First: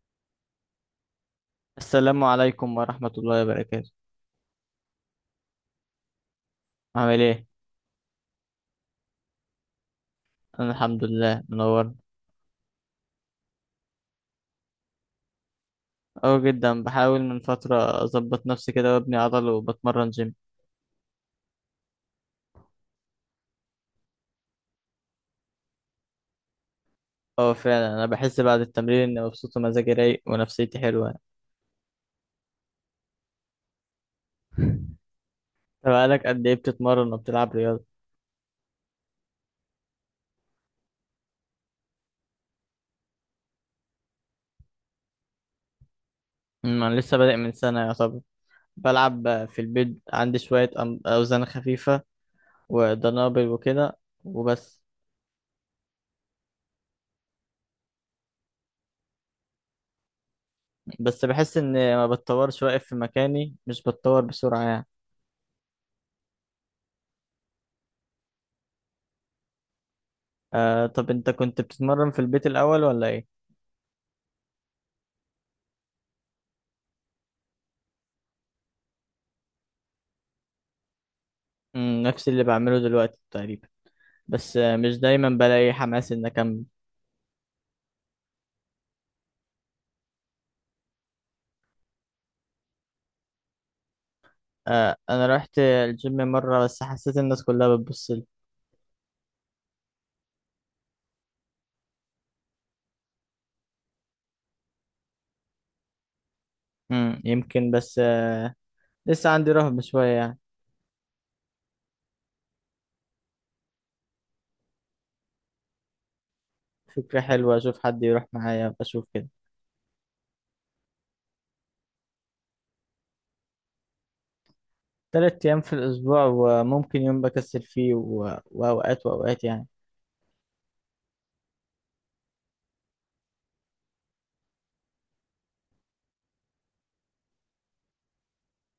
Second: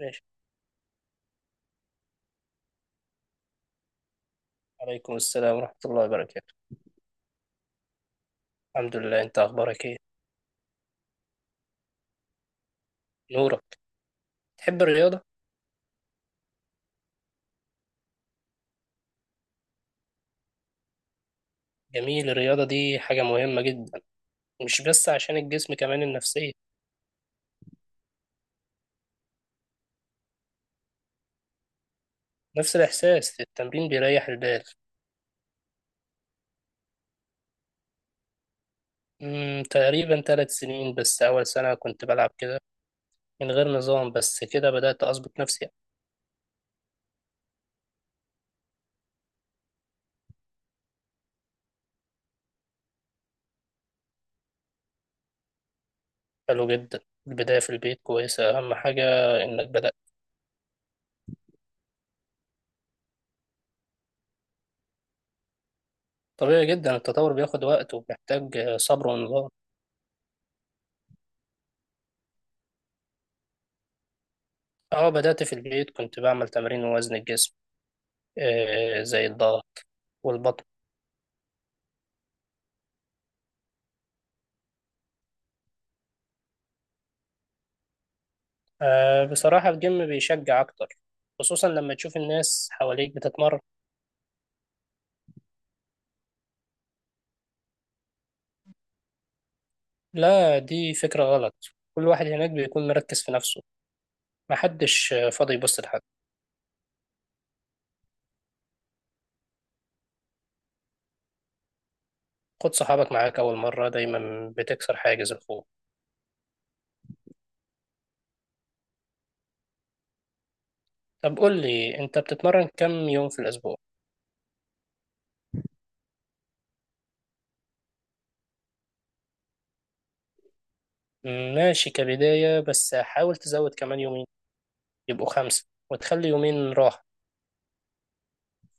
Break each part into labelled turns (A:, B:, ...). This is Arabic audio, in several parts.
A: ماشي.
B: السلام عليكم ورحمة الله وبركاته.
A: عليكم السلام ورحمة الله وبركاته.
B: عامل ايه؟
A: الحمد لله، انت اخبارك ايه؟
B: أنا الحمد لله منور.
A: نورك. تحب الرياضة؟
B: أه جدا، بحاول من فترة أظبط نفسي كده وأبني عضل وبتمرن جيم.
A: جميل، الرياضة دي حاجة مهمة جدا، مش بس عشان الجسم، كمان النفسية.
B: أه فعلا، أنا بحس بعد التمرين إني مبسوط ومزاجي رايق ونفسيتي حلوة.
A: نفس الاحساس، التمرين بيريح البال.
B: طب بقالك قد إيه بتتمرن وبتلعب رياضة؟
A: تقريبا 3 سنين، بس اول سنة كنت بلعب كده من غير نظام، بس كده بدأت اظبط نفسي.
B: أنا لسه بادئ من سنة يعتبر. بلعب في البيت، عندي شوية أوزان خفيفة ودنابل وكده وبس.
A: حلو جدا، البداية في البيت كويسة، اهم حاجة انك بدأت.
B: بس بحس إني ما بتطورش، واقف في مكاني مش بتطور بسرعة يعني.
A: طبيعي جدا، التطور بياخد وقت وبيحتاج صبر ونظام.
B: آه، طب انت كنت بتتمرن في البيت الاول ولا ايه؟
A: اه، بدأت في البيت كنت بعمل تمرين وزن الجسم، زي الضغط والبطن.
B: نفس اللي بعمله دلوقتي تقريبا. بس مش دايما بلاقي حماس ان اكمل.
A: أه، بصراحة الجيم بيشجع أكتر، خصوصا لما تشوف الناس حواليك بتتمرن.
B: آه، انا رحت الجيم مرة بس حسيت الناس كلها بتبصلي.
A: لا، دي فكرة غلط، كل واحد هناك بيكون مركز في نفسه، محدش فاضي يبص لحد.
B: يمكن، بس لسه عندي رهبة شوية يعني.
A: خد صحابك معاك، أول مرة دايما بتكسر حاجز الخوف.
B: فكرة حلوة، اشوف حد يروح معايا بشوف كده.
A: طب قول لي، أنت بتتمرن كم يوم في الأسبوع؟
B: تلات ايام في الاسبوع وممكن يوم بكسل فيه و... واوقات واوقات يعني.
A: ماشي كبداية، بس حاول تزود كمان يومين، يبقوا 5 وتخلي يومين راحة.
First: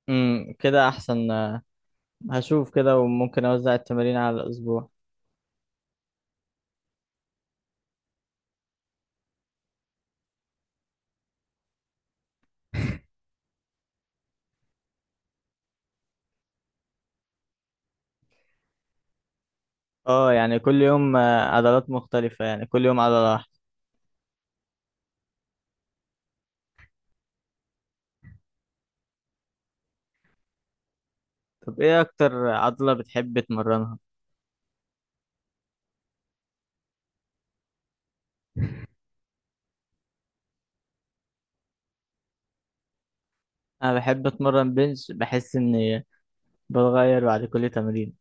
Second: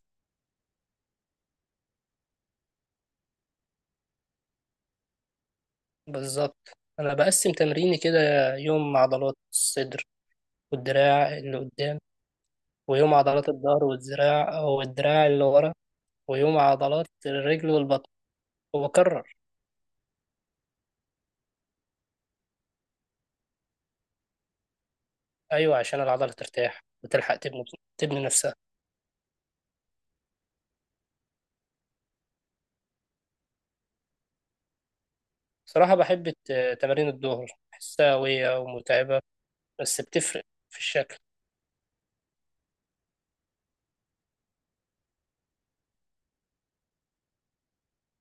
B: كده احسن. آه، هشوف كده وممكن اوزع التمارين على الاسبوع.
A: بالظبط، أنا بقسم تمريني كده: يوم عضلات الصدر والدراع اللي قدام، ويوم عضلات الظهر والذراع والدراع اللي ورا، ويوم عضلات الرجل والبطن، وبكرر.
B: اه، يعني كل يوم عضلات مختلفة، يعني كل يوم عضلة واحدة.
A: أيوة، عشان العضلة ترتاح وتلحق تبني نفسها.
B: طب ايه اكتر عضلة بتحب تمرنها؟
A: صراحة بحب تمارين الظهر، بحسها قوية ومتعبة، بس بتفرق في الشكل.
B: انا بحب اتمرن بنش، بحس اني بتغير بعد كل تمرين.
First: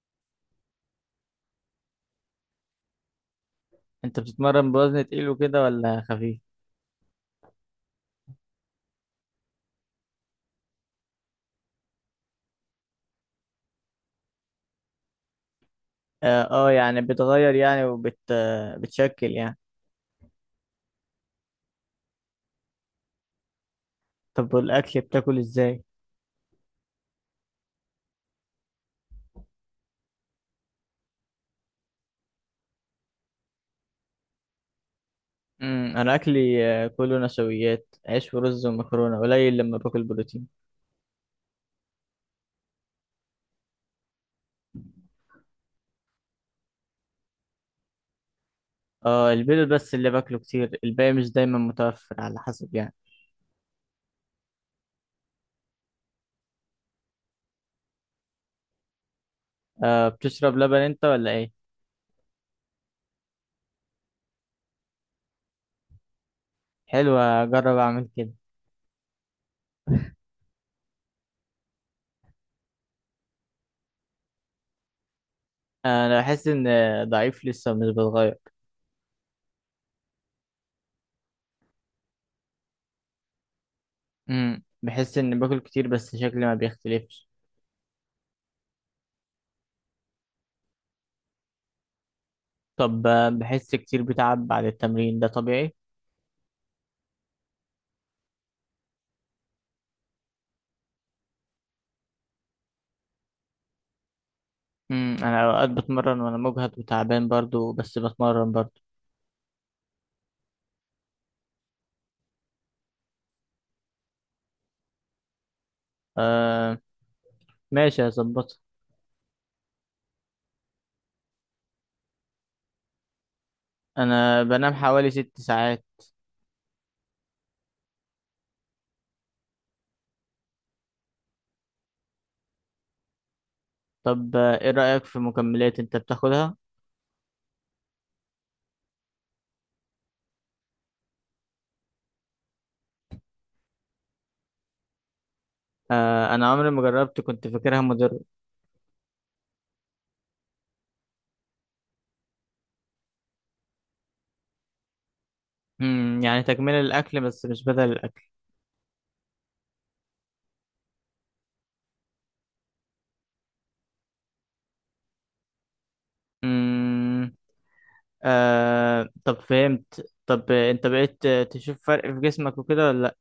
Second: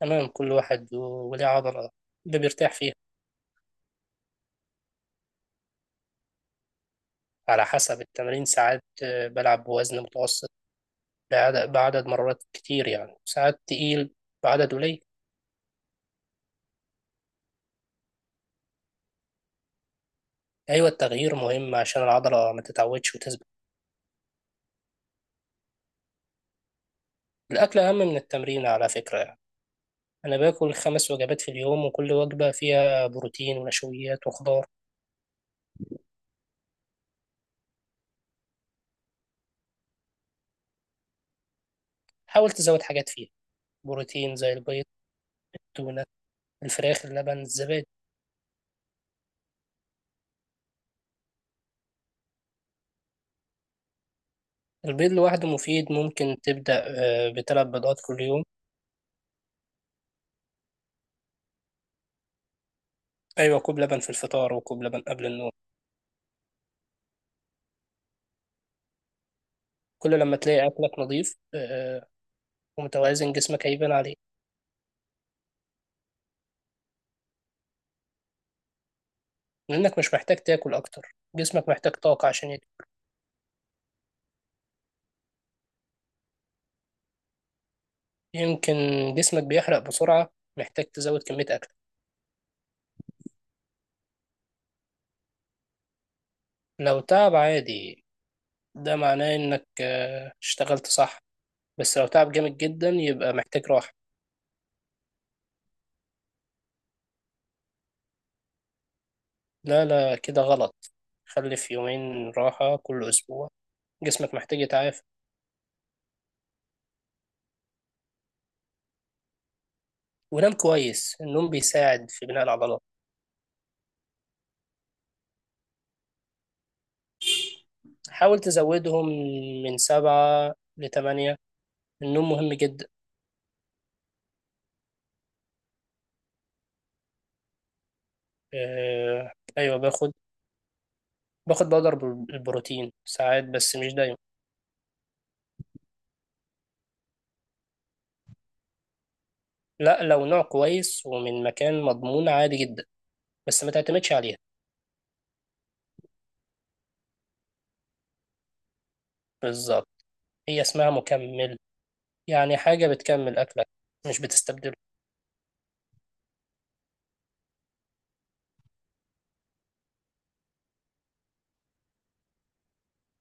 A: تمام، كل واحد وليه عضلة اللي بيرتاح فيها.
B: انت بتتمرن بوزن تقيل وكده ولا خفيف؟
A: على حسب التمارين، ساعات بلعب بوزن متوسط بعدد مرات كتير، يعني ساعات تقيل بعدد قليل.
B: اه، يعني بتغير يعني، وبت آه، بتشكل يعني.
A: أيوة، التغيير مهم عشان العضلة ما تتعودش وتثبت.
B: طب والاكل بتاكل ازاي؟
A: الأكل أهم من التمرين على فكرة يعني. أنا باكل 5 وجبات في اليوم، وكل وجبة فيها بروتين ونشويات وخضار.
B: انا اكلي كله نشويات، عيش ورز ومكرونة، قليل لما باكل بروتين.
A: حاول تزود حاجات فيها بروتين، زي البيض، التونة، الفراخ، اللبن، الزبادي.
B: اه، البيض بس اللي باكله كتير، الباقي مش دايما متوفر على حسب يعني.
A: البيض لوحده مفيد، ممكن تبدأ ب3 بيضات كل يوم.
B: آه، بتشرب لبن انت ولا ايه؟
A: أيوة، كوب لبن في الفطار وكوب لبن قبل النوم.
B: حلو، اجرب اعمل كده.
A: كل لما تلاقي أكلك نظيف ومتوازن، جسمك هيبان عليه.
B: انا بحس ان ضعيف لسه مش بتغير.
A: لأنك مش محتاج تاكل أكتر، جسمك محتاج طاقة عشان
B: بحس ان باكل كتير بس شكلي ما بيختلفش.
A: يمكن جسمك بيحرق بسرعة، محتاج تزود كمية أكل.
B: طب بحس كتير بتعب بعد التمرين، ده طبيعي؟
A: لو تعب عادي، ده معناه انك اشتغلت صح، بس لو تعب جامد جدا يبقى محتاج راحة.
B: انا اوقات بتمرن وانا مجهد وتعبان برضو، بس بتمرن برضو.
A: لا لا، كده غلط، خلي في يومين راحة كل أسبوع، جسمك محتاج يتعافى.
B: آه، ماشي هظبطها.
A: ونام كويس، النوم بيساعد في بناء العضلات،
B: انا بنام حوالي ست ساعات.
A: حاول تزودهم من 7 لـ 8، النوم مهم جدا.
B: طب ايه رأيك في مكملات انت بتاخدها؟
A: آه، أيوة باخد، باخد بودر البروتين ساعات، بس مش دايما.
B: آه، انا عمري ما جربت، كنت فاكرها مضرة.
A: لا، لو نوع كويس ومن مكان مضمون عادي جدا، بس ما تعتمدش عليها.
B: يعني تكملة الاكل بس مش بدل الاكل.
A: بالظبط، هي اسمها مكمل، يعني حاجة بتكمل أكلك مش بتستبدله.
B: امم آه، طب فهمت. طب انت بقيت تشوف فرق في جسمك وكده ولا لا؟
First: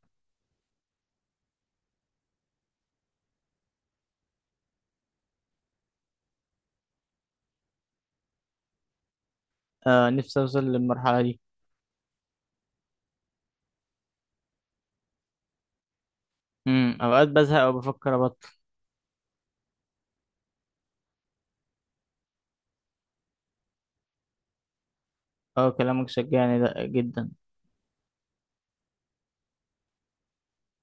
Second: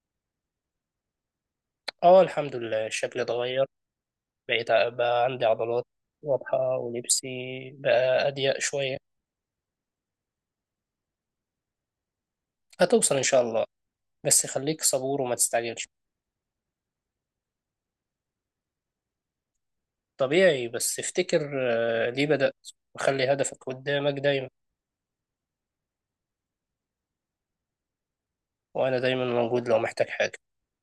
A: اه، الحمد لله شكلي اتغير، بقى عندي عضلات واضحة، ولبسي بقى أضيق شوية.
B: آه، نفسي اوصل للمرحلة دي.
A: هتوصل إن شاء الله، بس خليك صبور وما تستعجلش.
B: اوقات بزهق او بفكر ابطل.
A: طبيعي، بس افتكر ليه بدأت، وخلي هدفك قدامك دايما.
B: اه، كلامك شجعني ده جدا.
A: وأنا دايما موجود لو محتاج حاجة.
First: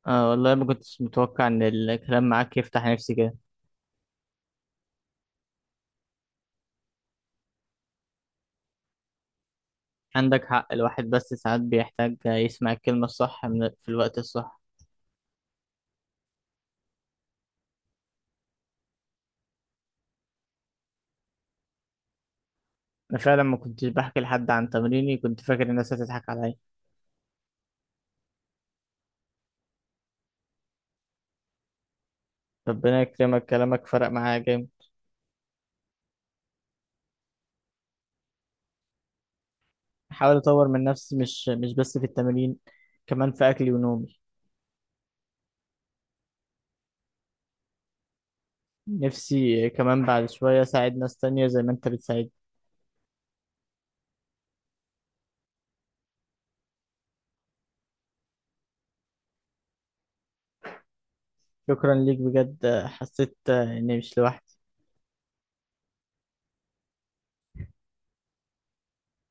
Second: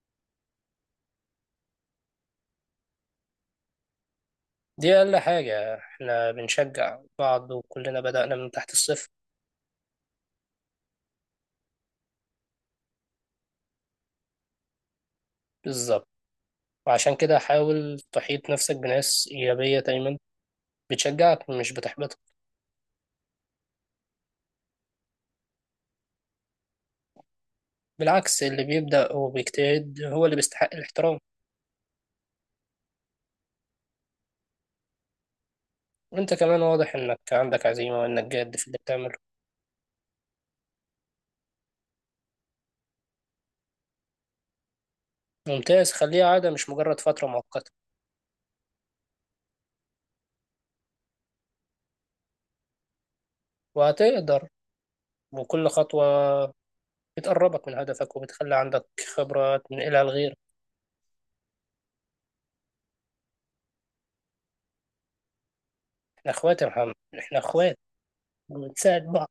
B: اه والله ما كنتش متوقع ان الكلام معاك يفتح نفسي كده.
A: دي أقل حاجة، احنا بنشجع بعض وكلنا بدأنا من تحت الصفر.
B: عندك حق، الواحد بس ساعات بيحتاج يسمع الكلمة الصح من في الوقت الصح.
A: بالظبط، وعشان كده حاول تحيط نفسك بناس إيجابية دايما، بتشجعك مش بتحبطك.
B: انا فعلا ما كنتش بحكي لحد عن تمريني، كنت فاكر الناس هتضحك عليا.
A: بالعكس، اللي بيبدأ وبيجتهد هو اللي بيستحق الاحترام.
B: ربنا يكرمك، كلامك فرق معايا جامد.
A: وانت كمان واضح انك عندك عزيمة، وانك جاد في اللي بتعمله.
B: بحاول اطور من نفسي، مش بس في التمرين، كمان في اكلي ونومي.
A: ممتاز، خليها عادة مش مجرد فترة مؤقتة.
B: نفسي كمان بعد شوية أساعد ناس تانية زي ما أنت بتساعدني.
A: وهتقدر، وكل خطوة بتقربك من هدفك وبتخلي عندك خبرة تنقلها لغيرك.
B: شكرا ليك بجد، حسيت إني مش لوحدي.
A: احنا اخوات يا محمد، احنا اخوات، وبنساعد بعض،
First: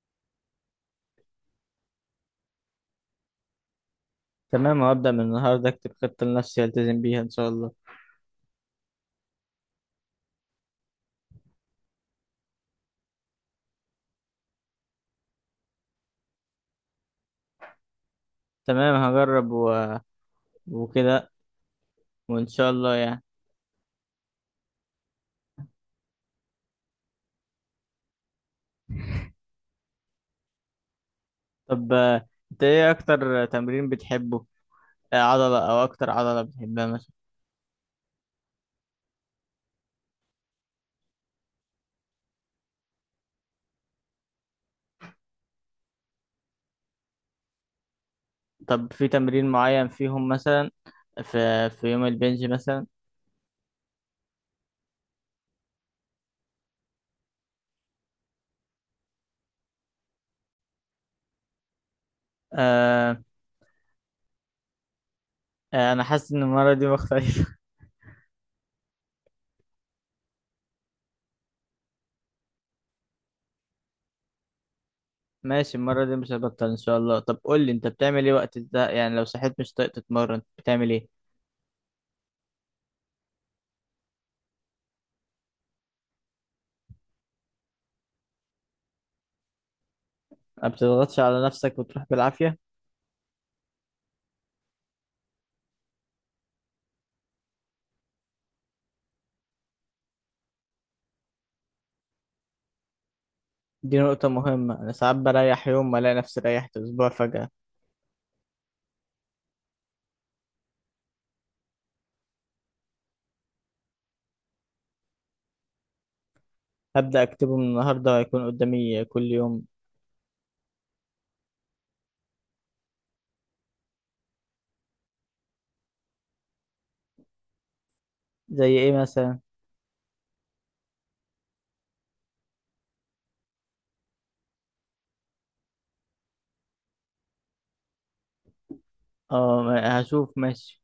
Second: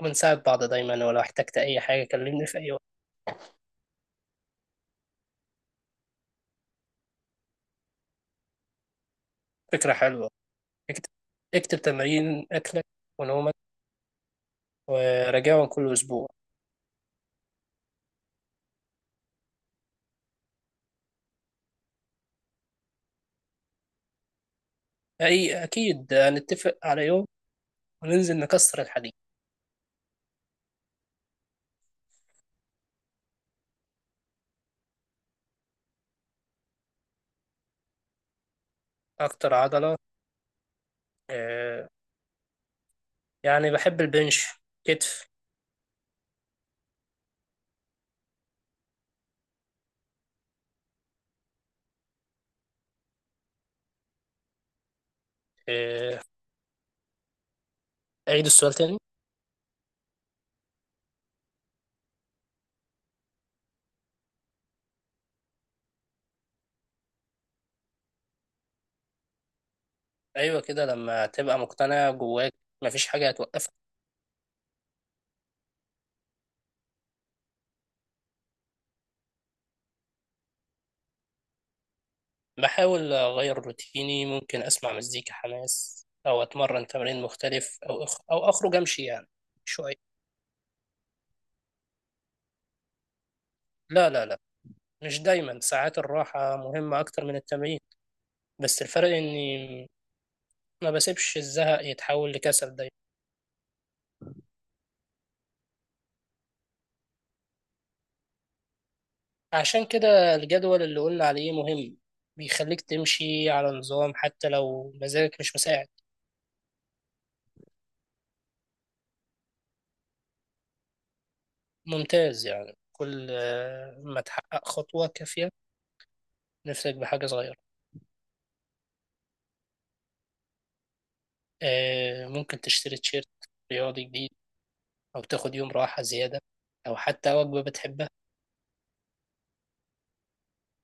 A: وبنساعد بعض دايما، ولو احتجت اي حاجة كلمني في اي وقت.
B: تمام، هبدأ من النهاردة أكتب خطة لنفسي ألتزم بيها إن شاء الله.
A: فكرة حلوة، اكتب، اكتب تمارين اكلك ونومك، وراجعهم كل اسبوع.
B: تمام، هجرب وكده وإن شاء الله يعني.
A: اي، اكيد هنتفق على يوم وننزل نكسر الحديد.
B: طب أنت إيه أكتر تمرين بتحبه؟ آه، عضلة أو أكتر عضلة بتحبها مثلا؟
A: اكتر عضلة آه، يعني بحب البنش، كتف.
B: طب في تمرين معين فيهم مثلا، في يوم البنج مثلا؟
A: آه، اعيد السؤال تاني.
B: آه... آه، أنا حاسس إن المرة دي مختلفة.
A: ايوه كده، لما تبقى مقتنع جواك مفيش حاجة هتوقفك.
B: ماشي، المرة دي مش هبطل إن شاء الله. طب قول لي، أنت بتعمل إيه وقت ده يعني؟ لو صحيت مش طايق تتمرن بتعمل إيه؟
A: بحاول اغير روتيني، ممكن اسمع مزيكا حماس او اتمرن تمرين مختلف او اخرج امشي يعني شوية.
B: ما بتضغطش على نفسك وتروح بالعافية؟
A: لا لا لا، مش دايما، ساعات الراحة مهمة اكتر من التمرين، بس الفرق اني ما بسيبش الزهق يتحول لكسل دايما.
B: دي نقطة مهمة، أنا ساعات بريح يوم وألاقي نفسي ريحت أسبوع فجأة.
A: عشان كده الجدول اللي قلنا عليه مهم، بيخليك تمشي على نظام حتى لو مزاجك مش مساعد.
B: هبدأ أكتبه من النهاردة، هيكون قدامي كل يوم.
A: ممتاز، يعني كل ما تحقق خطوة كافية نفسك بحاجة صغيرة.
B: زي إيه مثلا؟
A: ممكن تشتري تيشيرت رياضي جديد، أو تاخد يوم راحة زيادة، أو حتى وجبة بتحبها.
B: أه، هشوف ماشي.